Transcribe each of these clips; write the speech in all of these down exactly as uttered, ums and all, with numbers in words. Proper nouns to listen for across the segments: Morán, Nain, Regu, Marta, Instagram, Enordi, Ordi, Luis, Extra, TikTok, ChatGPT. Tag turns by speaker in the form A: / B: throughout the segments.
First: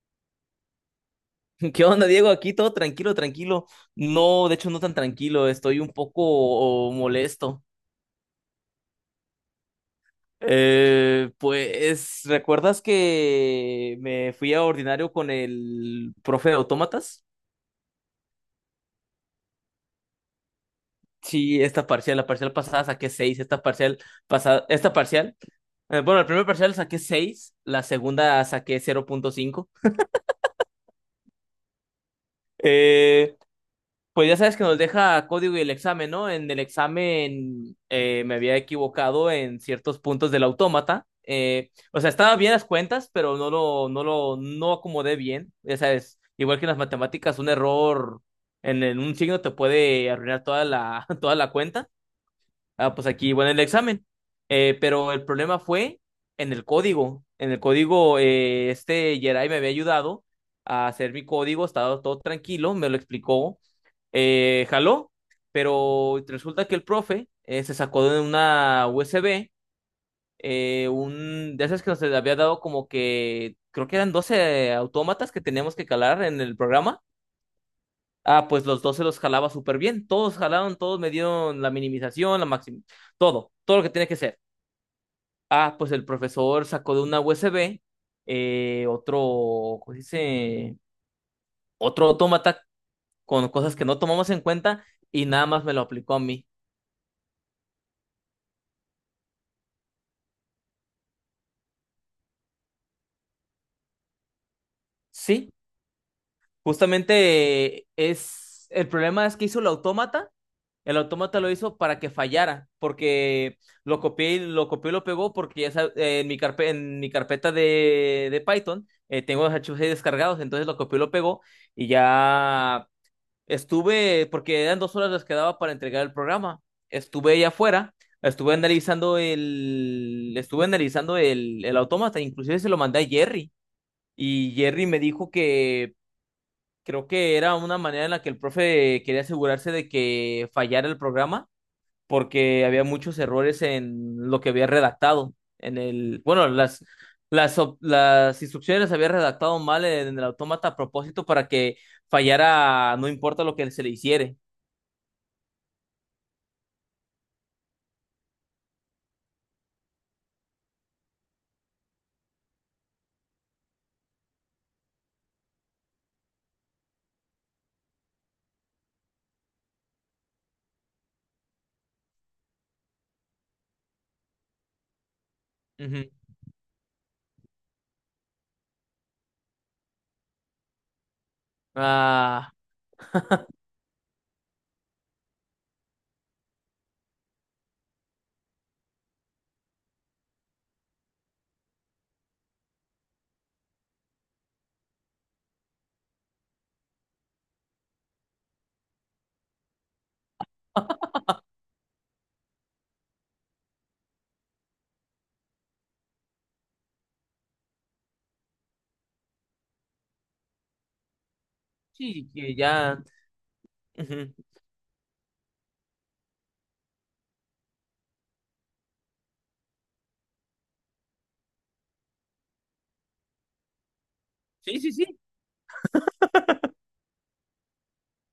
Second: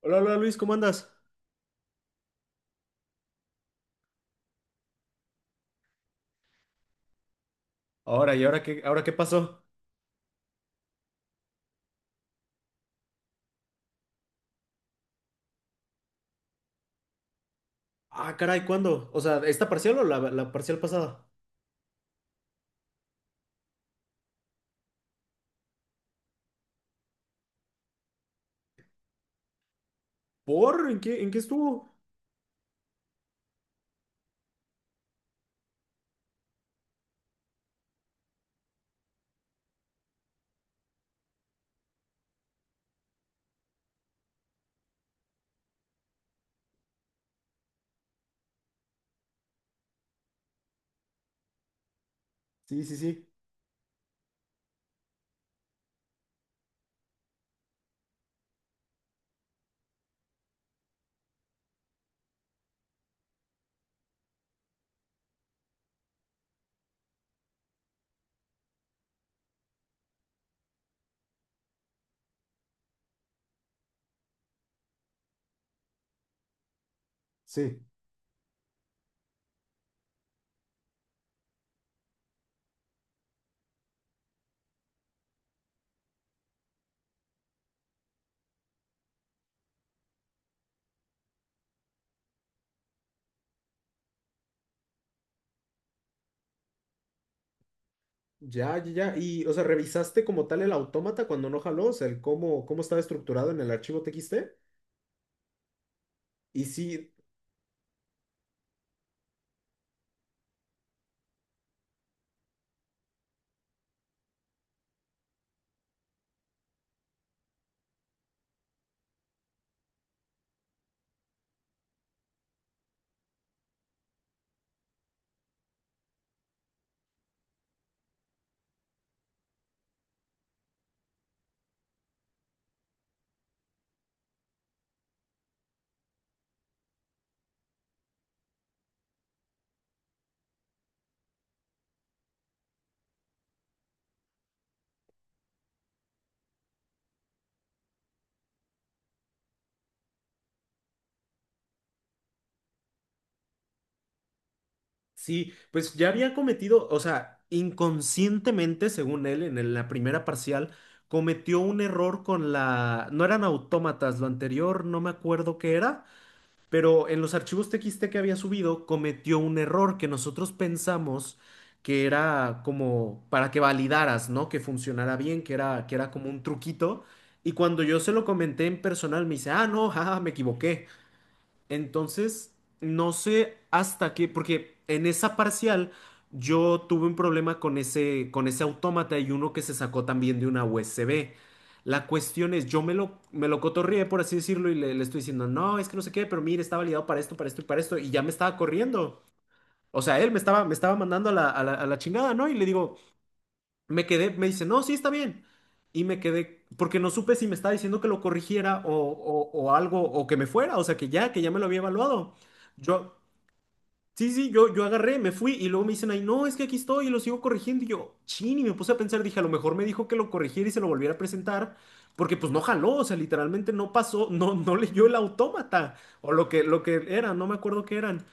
A: Hola, hola Luis, ¿cómo andas?
B: ¿Qué onda, Diego? Aquí todo tranquilo, tranquilo. No, de hecho, no tan tranquilo. Estoy un poco oh, molesto.
A: Ahora, ¿y ahora qué, ¿ahora qué pasó?
B: Eh, pues, ¿recuerdas que me fui a ordinario con el profe de autómatas?
A: Ah, caray, ¿cuándo? O sea, ¿esta parcial o la, la parcial pasada?
B: Sí, esta parcial, la parcial pasada saqué seis, esta parcial pasada, esta parcial, eh, bueno, el primer parcial saqué seis, la segunda saqué cero punto cinco.
A: ¿Por? ¿En qué, ¿en qué estuvo?
B: Pues ya sabes que nos deja código y el examen, ¿no? En el examen eh, me había equivocado en ciertos puntos del autómata. Eh, o sea, estaba bien las cuentas, pero no lo, no lo, no acomodé bien. Ya sabes, igual que en las matemáticas, un error en, en un signo te puede arruinar toda la, toda la cuenta.
A: Sí,
B: Ah,
A: sí,
B: pues
A: sí,
B: aquí, bueno, el examen. Eh, pero el problema fue en el código. En el código, eh, este Jedi me había ayudado a hacer mi código, estaba todo tranquilo, me lo explicó. Eh, jaló, pero resulta que el profe eh, se sacó de una U S B, eh, un de esas que nos había dado como que, creo que eran doce autómatas que teníamos que calar en el programa.
A: sí.
B: Ah, pues los dos se los jalaba súper bien. Todos jalaron, todos me dieron la minimización, la máxima, todo, todo lo que tiene que ser. Ah, pues el profesor sacó de una U S B eh, otro, ¿cómo se dice? Otro autómata con cosas que no tomamos en cuenta y nada más me lo aplicó a mí.
A: Ya, ya, ya. Y, o sea, ¿revisaste como tal el autómata cuando no jaló? O sea, el cómo, ¿cómo estaba estructurado en el archivo T X?
B: Sí,
A: Y sí,
B: justamente eh, es, el problema es que hizo el autómata. El autómata lo hizo para que fallara, porque lo copié y lo copió y lo pegó, porque ya sab- eh, en mi carpe- en mi carpeta de, de Python, eh, tengo los archivos ahí descargados, entonces lo copió y lo pegó y ya estuve, porque eran dos horas las que daba para entregar el programa. Estuve ahí afuera, estuve analizando el, estuve analizando el, el autómata, inclusive se lo mandé a Jerry y Jerry me dijo que creo que era una manera en la que el profe quería asegurarse de que fallara el programa porque había muchos errores en lo que había redactado. En el, bueno, las, las, op- las instrucciones las había redactado mal en el autómata a propósito para que fallara, no importa lo que se le hiciere.
A: sí, pues ya había cometido, o sea, inconscientemente, según él, en el- la primera parcial, cometió un error con la… No eran autómatas, lo anterior no me acuerdo qué era. Pero en los archivos TXT que había subido cometió un error que nosotros pensamos que era como para que validaras, ¿no? Que funcionara bien, que era, que era
B: Ujú.
A: como un truquito. Y cuando yo se lo comenté en personal, me dice, ah, no, jaja, me equivoqué.
B: Ah,
A: Entonces, no sé hasta qué, porque en esa parcial yo tuve un problema con ese, con ese autómata y uno que se sacó también de una U S B. La cuestión es, yo me lo, me lo cotorrié, por así decirlo, y le, le estoy diciendo, no, es que no sé qué, pero mire, está validado para esto, para esto y para esto, y ya me estaba corriendo. O sea, él me estaba, me estaba mandando a la, a la, a la chingada, ¿no? Y le digo, me quedé, me dice, no, sí está bien. Y me quedé, porque no supe si me estaba diciendo que lo corrigiera o, o- o algo, o que me fuera, o sea, que ya, que ya me lo había
B: sí,
A: evaluado.
B: que ya.
A: Yo, sí,
B: Ujú.
A: sí, yo, yo agarré, me fui y luego me dicen, ay, no, es que aquí estoy y lo sigo corrigiendo. Y yo, chin, y me puse a pensar, dije, a lo mejor me dijo que lo corrigiera y se lo volviera a presentar, porque pues no jaló, o sea, literalmente no pasó, no, no
B: Sí, sí,
A: leyó el
B: sí.
A: autómata o lo que, lo que era, no me acuerdo qué eran.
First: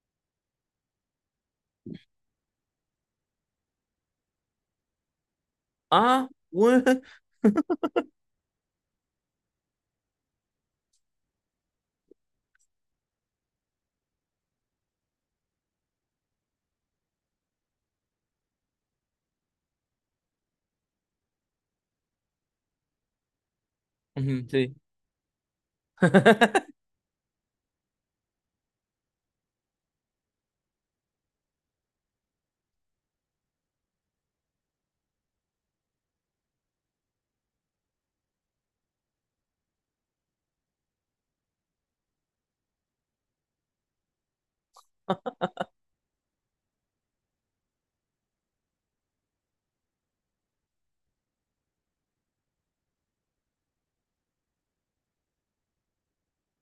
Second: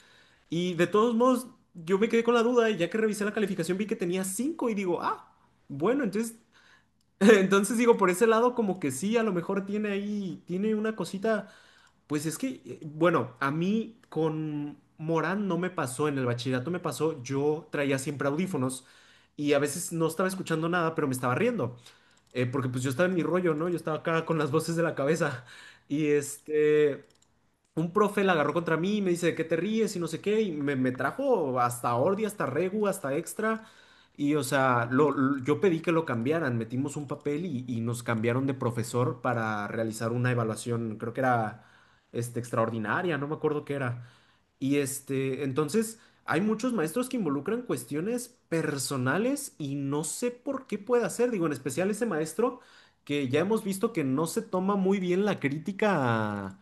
A: Y de todos modos, yo me quedé con la duda y ya que revisé la calificación vi que tenía cinco y digo, ah. Bueno,
B: Ah,
A: entonces…
B: bueno.
A: Entonces digo, por ese lado como que sí, a lo mejor tiene ahí, tiene una cosita, pues es que, eh, bueno, a mí con Morán no me pasó, en el bachillerato me pasó, yo traía siempre audífonos y a veces no estaba escuchando nada, pero me estaba riendo, eh, porque pues yo estaba en mi rollo, ¿no? Yo estaba acá con
B: Ujú,
A: las
B: sí.
A: voces de la cabeza y este, un profe la agarró contra mí y me dice, ¿de qué te ríes? Y no sé qué, y me, me trajo hasta Ordi, hasta Regu, hasta Extra. Y o sea, lo, lo- yo pedí que lo cambiaran, metimos un papel y, y nos cambiaron de profesor para realizar una evaluación, creo que era este, extraordinaria, no me acuerdo qué era. Y este, entonces hay muchos maestros que involucran cuestiones personales y no sé por qué puede hacer, digo, en especial ese maestro que ya hemos visto que no se toma muy bien la crítica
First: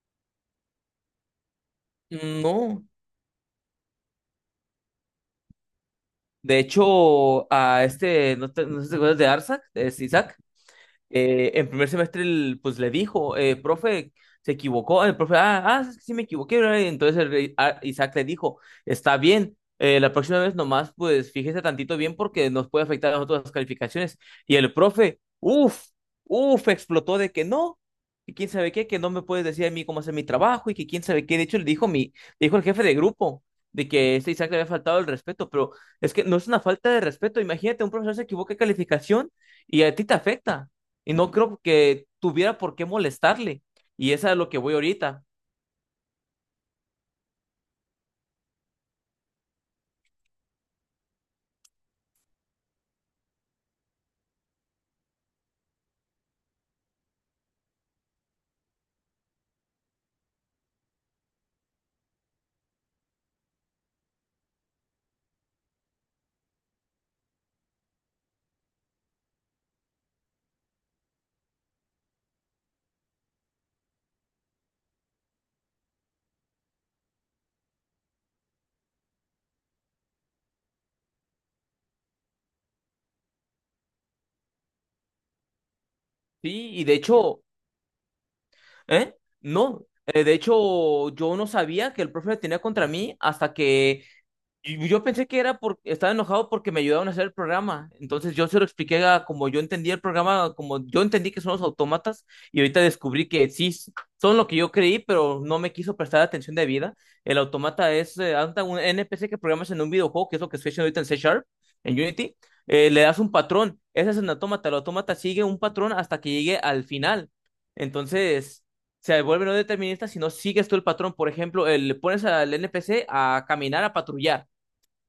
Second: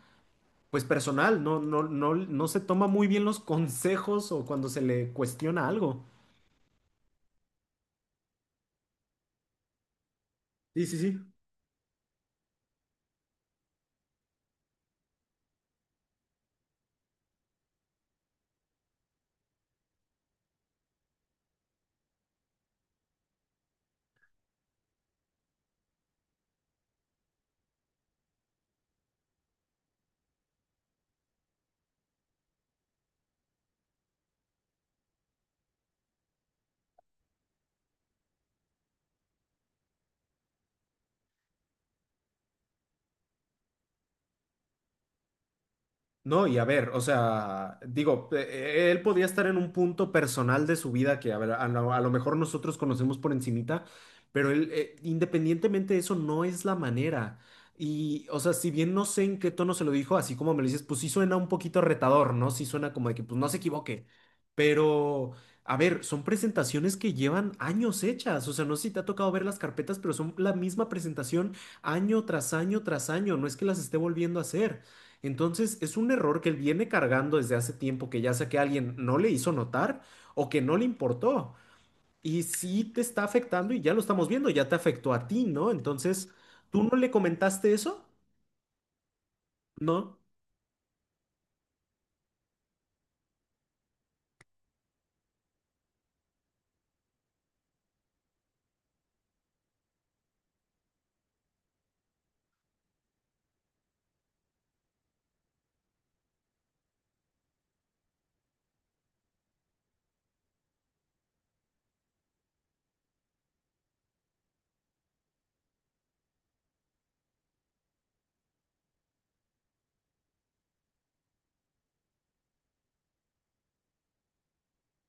A: pues personal, no, no, no, no se
B: No.
A: toma muy bien los consejos o cuando se le cuestiona algo.
B: De hecho, a este, ¿no, te- no sé si te acuerdas de Arsak. ¿Es Isaac?
A: Sí, sí, sí.
B: Eh, en primer semestre el, pues le dijo, eh, profe, se equivocó. El profe, ah, ah, sí me equivoqué, ¿verdad? Y entonces el rey- a- Isaac le dijo, está bien, eh, la próxima vez nomás, pues fíjese tantito bien porque nos puede afectar a nosotros las calificaciones. Y el profe, uff, uff, explotó de que no. Y quién sabe qué, que no me puedes decir a mí cómo hacer mi trabajo y que quién sabe qué. De hecho, le dijo mi, le dijo el jefe de grupo de que este Isaac le había faltado el respeto, pero es que no es una falta de respeto. Imagínate, un profesor se equivoca de calificación y a ti te afecta. Y no creo que tuviera por qué molestarle. Y esa es lo que voy ahorita.
A: No, y a ver, o sea, digo, eh, él podía estar en un punto personal de su vida que, a ver, a lo, a lo mejor nosotros conocemos por encimita, pero él, eh, independientemente de eso, no es la manera. Y, o sea, si bien no sé en qué tono se lo dijo, así como me lo dices, pues sí suena un poquito retador, ¿no? Sí suena como de que, pues no se equivoque. Pero, a ver, son presentaciones que llevan años hechas. O sea, no sé si te ha tocado ver las carpetas, pero son la misma presentación año tras año tras año. No es que las esté volviendo a hacer. Entonces, es un error que él viene cargando desde hace tiempo que ya sea que alguien no le hizo notar o que no le importó. Y sí te está afectando y ya lo estamos viendo, ya te afectó a ti, ¿no? Entonces,
B: Sí,
A: ¿tú
B: y de
A: no le
B: hecho.
A: comentaste eso?
B: ¿Eh? No.
A: No.
B: Eh, de hecho, yo no sabía que el profe tenía contra mí hasta que. Y yo pensé que era porque estaba enojado porque me ayudaron a hacer el programa. Entonces yo se lo expliqué a como yo entendía el programa, como yo entendí que son los autómatas, y ahorita descubrí que sí s- son lo que yo creí, pero no me quiso prestar atención de vida. El automata es eh, anda un N P C que programas en un videojuego, que es lo que estoy haciendo ahorita en C Sharp, en Unity. Eh, le das un patrón. Ese es un autómata. El autómata sigue un patrón hasta que llegue al final. Entonces se vuelve no determinista si no sigues tú el patrón. Por ejemplo, eh, le pones al N P C a caminar, a patrullar.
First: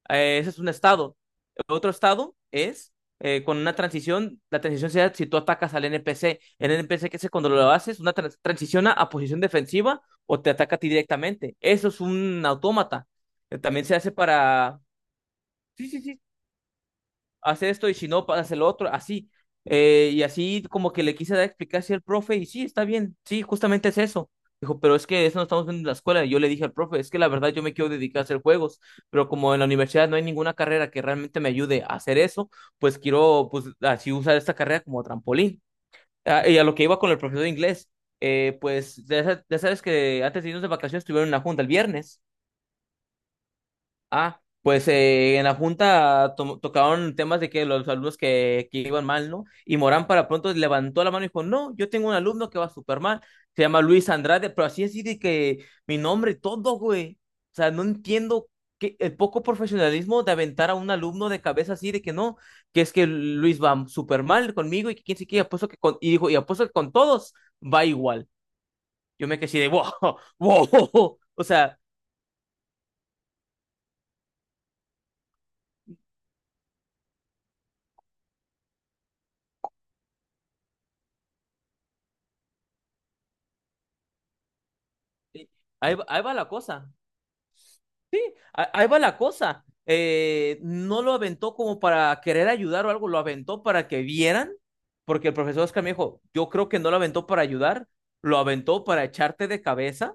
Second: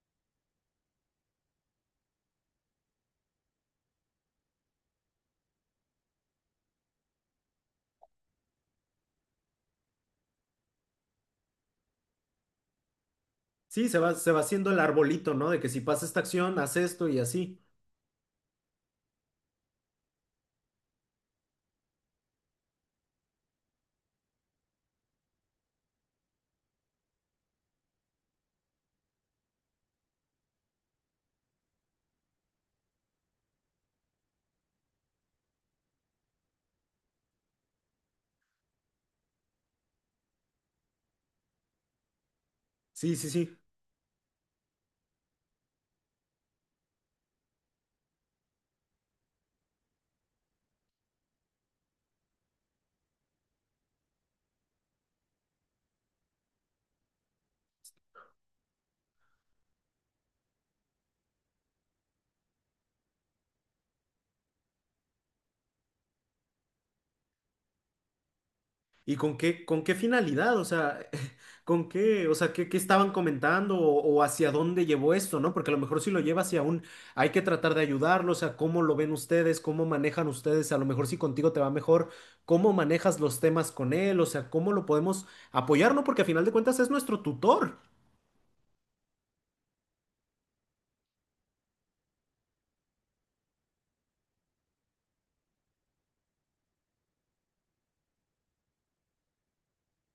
B: Eh, ese es un estado. El otro estado es eh, con una transición. La transición se da si tú atacas al N P C. El N P C, que es cuando lo haces, una trans- transiciona a posición defensiva o te ataca a ti directamente. Eso es un autómata. Eh, También
A: Sí,
B: se
A: se
B: hace
A: va, se va haciendo el
B: para.
A: arbolito, ¿no? De que si
B: Sí, sí,
A: pasa esta
B: sí,
A: acción, haz esto y así.
B: haz esto y si no, haz el otro, así. Eh, y así como que le quise dar explicación al profe y sí, está bien, sí, justamente es eso. Dijo, pero es que eso no estamos viendo en la escuela. Y yo le dije al profe, es que la verdad yo me quiero dedicar a hacer juegos, pero como en la universidad no hay ninguna carrera que realmente me ayude a hacer eso, pues quiero pues así usar esta carrera como trampolín. Ah, y a lo que iba con el profesor de inglés, eh, pues ya sa- ya sabes que antes de irnos de vacaciones tuvieron una junta el viernes.
A: Sí, sí, sí.
B: Ah, pues eh, en la junta to- tocaron temas de que los alumnos que, que iban mal, ¿no? Y Morán para pronto levantó la mano y dijo, no, yo tengo un alumno que va súper mal, se llama Luis Andrade, pero así así de que mi nombre, y todo, güey. O sea, no entiendo que, el poco profesionalismo de aventar a un alumno de cabeza así de que no, que es que Luis va súper mal conmigo y que quién sé qué, y apuesto que con, y dijo, y apuesto que con todos va igual.
A: ¿Y
B: Yo
A: con
B: me quedé así
A: qué,
B: de,
A: ¿con
B: wow,
A: qué finalidad? O sea,
B: wow, o sea,
A: ¿con qué? O sea, ¿qué, ¿qué estaban comentando o, o hacia dónde llevó esto, ¿no? Porque a lo mejor si lo lleva hacia un, hay que tratar de ayudarlo, o sea, ¿cómo lo ven ustedes? ¿Cómo manejan ustedes? A lo mejor si contigo te va mejor, ¿cómo manejas los temas con él? O sea, ¿cómo lo podemos apoyar,
B: ahí,
A: ¿no?
B: va-
A: Porque
B: ahí
A: a
B: va
A: final
B: la
A: de cuentas es
B: cosa.
A: nuestro tutor.
B: Sí, a- ahí va la cosa. Eh, no lo aventó como para querer ayudar o algo, lo aventó para que vieran, porque el profesor Oscar me dijo, yo creo que no lo aventó para ayudar, lo aventó para echarte de cabeza,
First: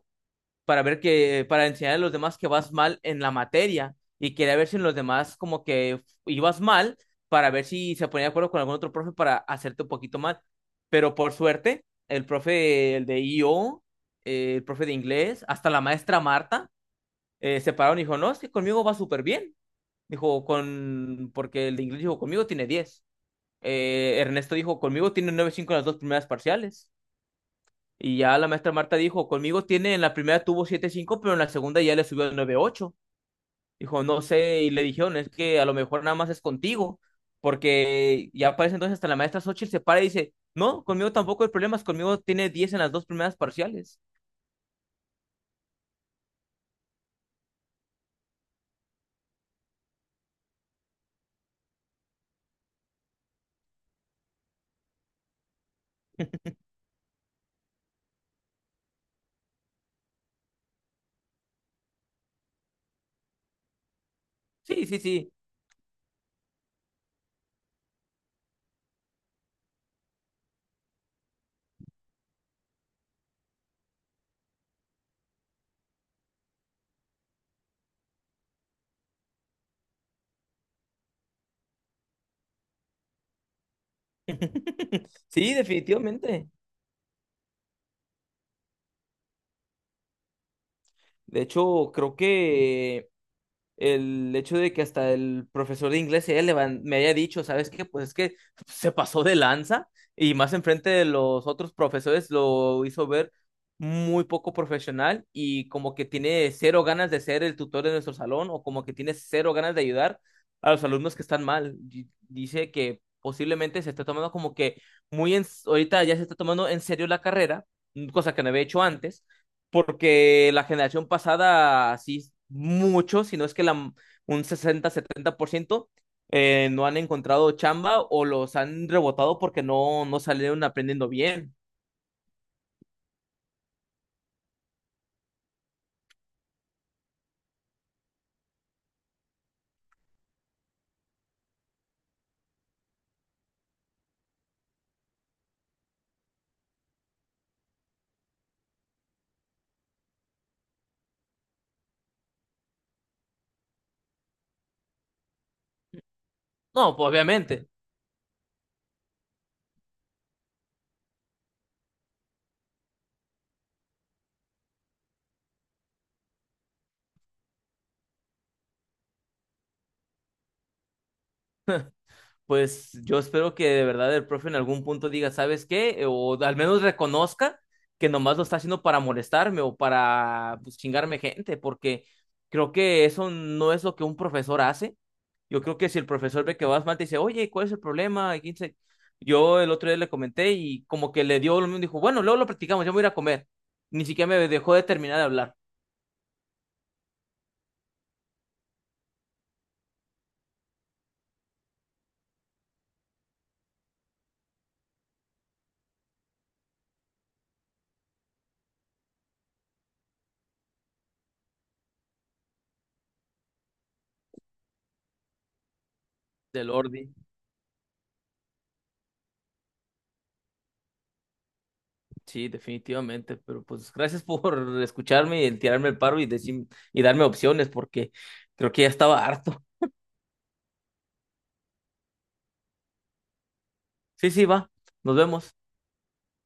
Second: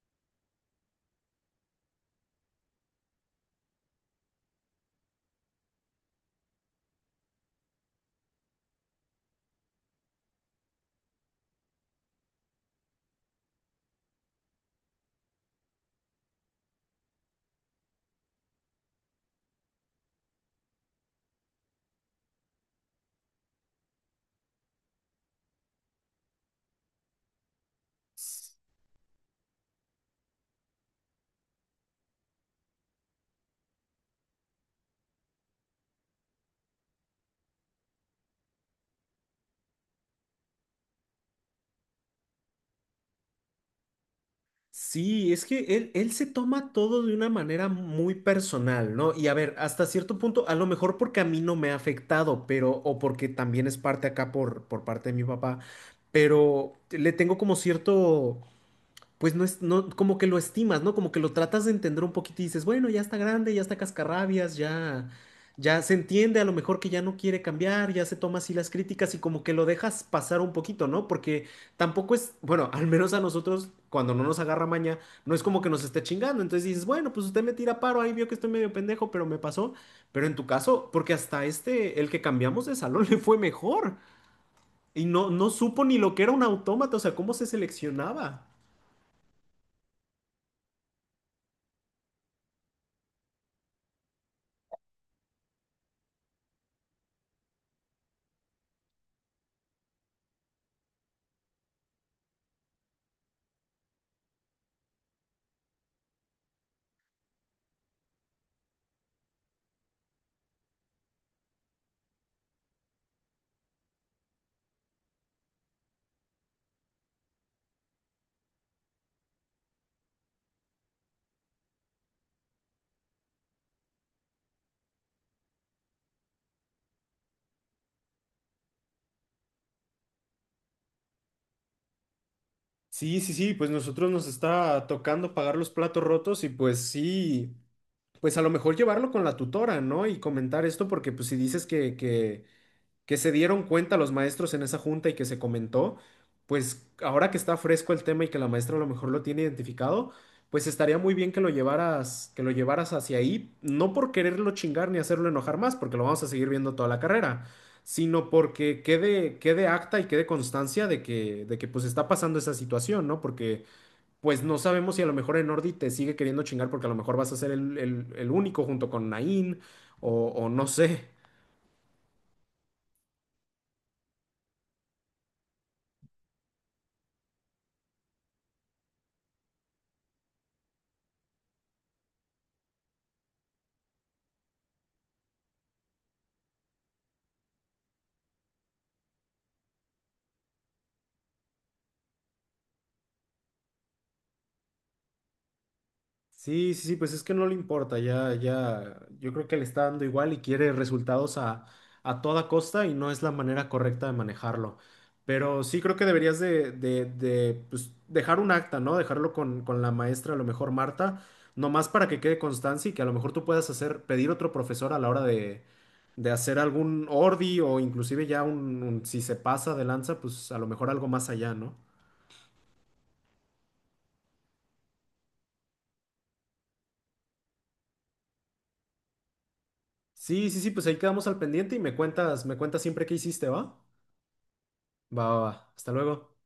B: para ver que, para enseñar a los demás que vas mal en la materia y quería ver si en los demás como que ibas mal, para ver si se ponía de acuerdo con algún otro profe para hacerte un poquito mal. Pero por suerte, el profe, el de I O, eh, el profe de inglés, hasta la maestra Marta eh, se pararon y dijo, no, es que conmigo va súper bien. Dijo, con, porque el de inglés dijo, conmigo tiene diez. Eh, Ernesto dijo, conmigo tiene nueve cinco en las dos primeras parciales. Y ya la maestra Marta dijo, conmigo tiene, en la primera tuvo siete cinco pero en la segunda ya le subió a nueve ocho. Dijo, no sé, y le dijeron, es que a lo mejor nada más es contigo, porque ya parece entonces hasta la maestra Xochitl se para y dice, no, conmigo tampoco hay problemas, conmigo tiene diez en las dos primeras parciales.
A: Sí, es que él, él se toma todo de una manera muy personal, ¿no? Y a ver, hasta cierto punto, a lo mejor porque a mí no me ha afectado, pero, o porque también es parte acá por, por parte de mi papá, pero le tengo como cierto pues no es, no, como que lo estimas, ¿no? Como que lo tratas de entender un poquito y dices, bueno, ya está grande, ya está cascarrabias,
B: Sí, sí,
A: ya,
B: sí.
A: ya se entiende a lo mejor que ya no quiere cambiar, ya se toma así las críticas y como que lo dejas pasar un poquito, ¿no? Porque tampoco es, bueno, al menos a nosotros, cuando no nos agarra maña, no es como que nos esté chingando, entonces dices, bueno, pues usted me tira paro, ahí vio que estoy medio pendejo, pero me pasó, pero en tu caso, porque hasta este, el que cambiamos de salón le fue mejor. Y no, no
B: Sí,
A: supo ni lo que era un
B: definitivamente.
A: autómata, o sea, cómo se seleccionaba.
B: De hecho, creo que el hecho de que hasta el profesor de inglés ella me haya dicho, ¿sabes qué? Pues es que se pasó de lanza y más enfrente de los otros profesores lo hizo ver muy poco profesional y como que tiene cero ganas de ser el tutor de nuestro salón o como que tiene cero ganas de ayudar a los alumnos que están mal. Di- Dice que posiblemente se está tomando como que muy en, ahorita ya se está tomando en serio la carrera, cosa que no había hecho antes porque la generación pasada, sí, mucho, si no es que la, un sesenta-setenta por ciento, eh, no han encontrado chamba o los han rebotado porque no, no salieron aprendiendo bien.
A: Sí, sí, sí, pues nosotros nos está tocando pagar los platos rotos y pues sí, pues a lo mejor llevarlo con la tutora, ¿no? Y comentar esto porque pues si dices que, que, que se dieron cuenta los maestros en esa junta y que se comentó, pues ahora que está fresco el tema y que la maestra a lo mejor lo tiene identificado, pues estaría muy bien que lo llevaras, que lo llevaras hacia ahí, no por quererlo chingar ni hacerlo enojar más, porque lo vamos a seguir viendo toda
B: No,
A: la
B: pues
A: carrera,
B: obviamente.
A: sino porque quede, quede acta y quede constancia de que, de que pues está pasando esa situación, ¿no? Porque pues no sabemos si a lo mejor Enordi te sigue queriendo chingar porque a lo mejor vas a ser el, el- el único junto con Nain o o no sé.
B: Pues yo espero que de verdad el profe en algún punto diga, ¿sabes qué? O al menos reconozca que nomás lo está haciendo para molestarme o para pues, chingarme gente, porque creo que eso no es lo que un profesor hace. Yo creo que si el profesor ve que vas mal, te dice, oye, ¿cuál es el problema? Y quién se- Yo el otro día le comenté y como que le dio, lo mismo, dijo, bueno, luego lo practicamos, yo me voy a ir a comer. Ni siquiera me dejó de terminar de hablar
A: Sí, sí, sí, pues es que no le importa, ya, ya, yo creo que le está dando igual y quiere resultados a, a toda costa y no es la manera correcta de manejarlo. Pero sí creo que deberías de, de, de, pues, dejar un acta, ¿no? Dejarlo con, con la maestra, a lo mejor Marta, nomás para que quede constancia y que a lo mejor tú puedas hacer, pedir otro profesor a la hora de, de hacer
B: del
A: algún
B: Ordi.
A: ordi o inclusive ya un, un- si se pasa de lanza, pues a lo mejor algo más allá, ¿no?
B: Sí, definitivamente, pero pues gracias por escucharme y tirarme el paro y decir y darme opciones porque creo que ya estaba harto.
A: Sí, sí, sí, pues ahí quedamos al pendiente y me cuentas, me cuentas siempre qué hiciste, ¿va?
B: Sí, sí, va. Nos
A: Va, va,
B: vemos.
A: va. Hasta luego.